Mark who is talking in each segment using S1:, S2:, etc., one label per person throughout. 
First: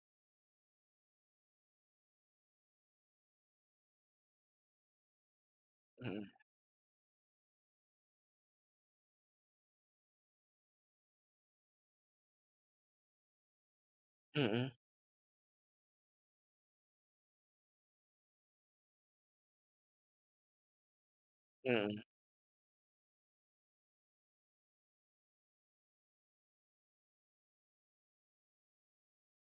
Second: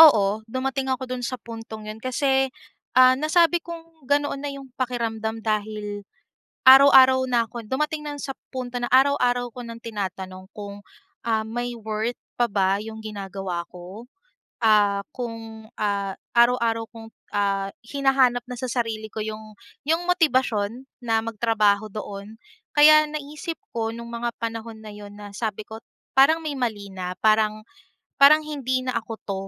S1: Oo, dumating ako do'n sa puntong yun. Kasi ah, nasabi kong ganoon na yung pakiramdam dahil
S2: Mm.
S1: araw-araw na 'ko dumating na lang sa punto na araw-araw ko ng tinatanong kung ah, may worth pa ba yung ginagawa ko.
S2: Mm.
S1: Ah, kung ah, araw-araw kong ah, hinahanap na sa sarili ko yung yung motibasyon na magtrabaho
S2: Mm.
S1: doon. Kaya naisip ko nung mga panahon na yun, na sabi ko parang may mali na, parang parang hindi na ako 'to,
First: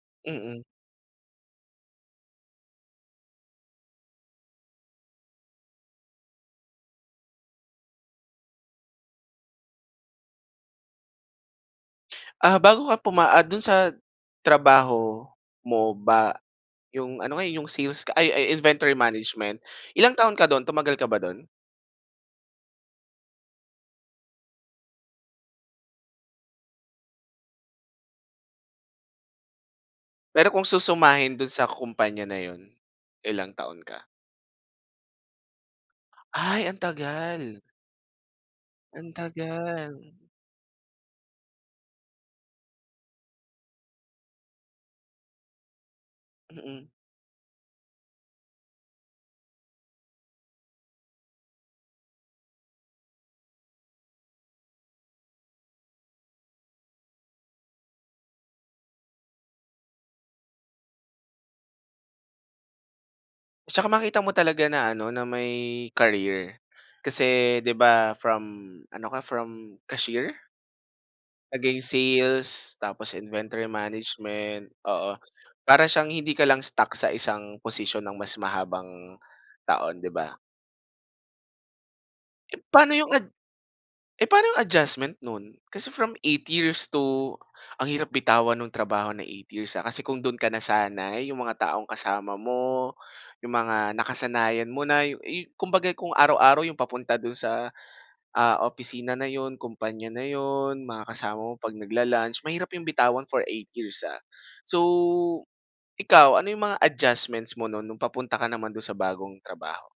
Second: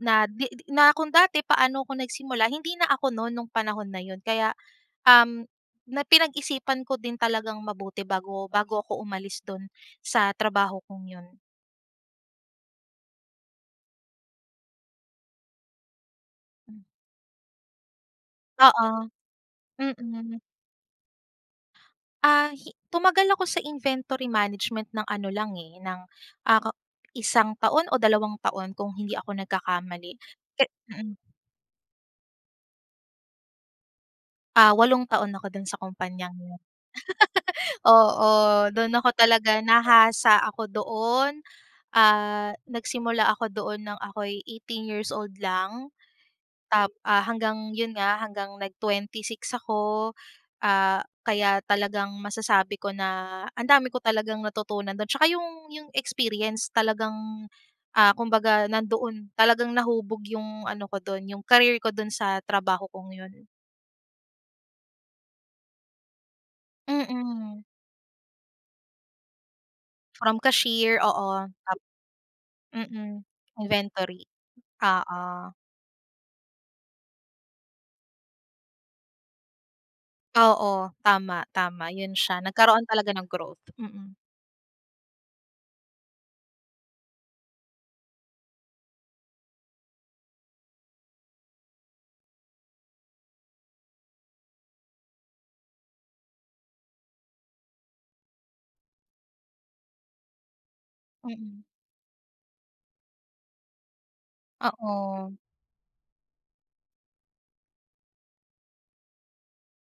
S1: na 'di
S2: Mm.
S1: 'di na kung dati paano ako nagsimula, hindi na ako no'n nung panahon na yun. Kaya um, na pinag-isipan ko din talagang mabuti bago bago ako umalis do'n sa trabaho kong yun.
S2: Ah bago ka puma ah do'n sa trabaho mo ba
S1: Mm.
S2: yung ano nga, yung sales ka, ay ay
S1: Oo,
S2: inventory management Ilang taon
S1: mm.
S2: ka do'n? Tumagal ka ba do'n?
S1: Ah, hi tumagal ako sa inventory management ng ano lang eh, ng ah ka isang taon o dalawang taon, kung hindi ako nagkakamali.
S2: Pero
S1: Pe
S2: kung
S1: mm.
S2: susumahin do'n sa kumpanya na yun, ilang taon ka?
S1: Ah, 8 taon ako do'n sa kumpanyang yun.
S2: Ay, ang tagal.
S1: Oo, do'n ako
S2: Ang
S1: talaga
S2: tagal.
S1: nahasa ako doon, ah nagsimula ako doon nang ako'y 18 years old lang.
S2: Mm.
S1: Tap ah hanggang yun nga, hanggang nag 26 ako, ah kaya talagang masasabi ko na ang dami ko talagang natutunan do'n. Tsaka yung yung experience talagang ah, kumbaga, nandoon. Talagang nahubog yung ano ko do'n, yung career ko do'n sa trabaho kong yun.
S2: Tsaka makita mo talaga na ano, na may career. Kasi
S1: Mm.
S2: 'di ba from ano ka, from cashier?
S1: From cashier, oo
S2: Naging
S1: Tap
S2: sales tapos
S1: mm.
S2: sales tapos inventory
S1: inventory
S2: management, oo.
S1: oo.
S2: Para siyang hindi ka lang stuck sa isang posisyon ng mas mahabang taon, 'di ba?
S1: Oo. Tama, tama. 'Yun siya,
S2: Eh,
S1: nagkaroon
S2: paano yung
S1: talaga
S2: ad
S1: ng growth. Mm.
S2: eh paano 'yong adjustment no'n? Kasi from 8 years to ang hirap bitawan ng trabaho na 8 years ah. Kasi kung do'n ka nasanay, yung mga taong kasama mo, 'yong mga nakasanayan mo na, yu yung kumbaga, kung araw-araw 'yong papunta do'n sa, ah, opisina na 'yon, kumpanya na 'yon, mga kasama mo
S1: Mm.
S2: 'pag nagla-lunch, mahirap 'yong bitawan for 8 years ah. So
S1: Oo.
S2: ikaw, ano 'yong mga adjustments mo no'n nung papunta ka naman do'n sa bagong trabaho?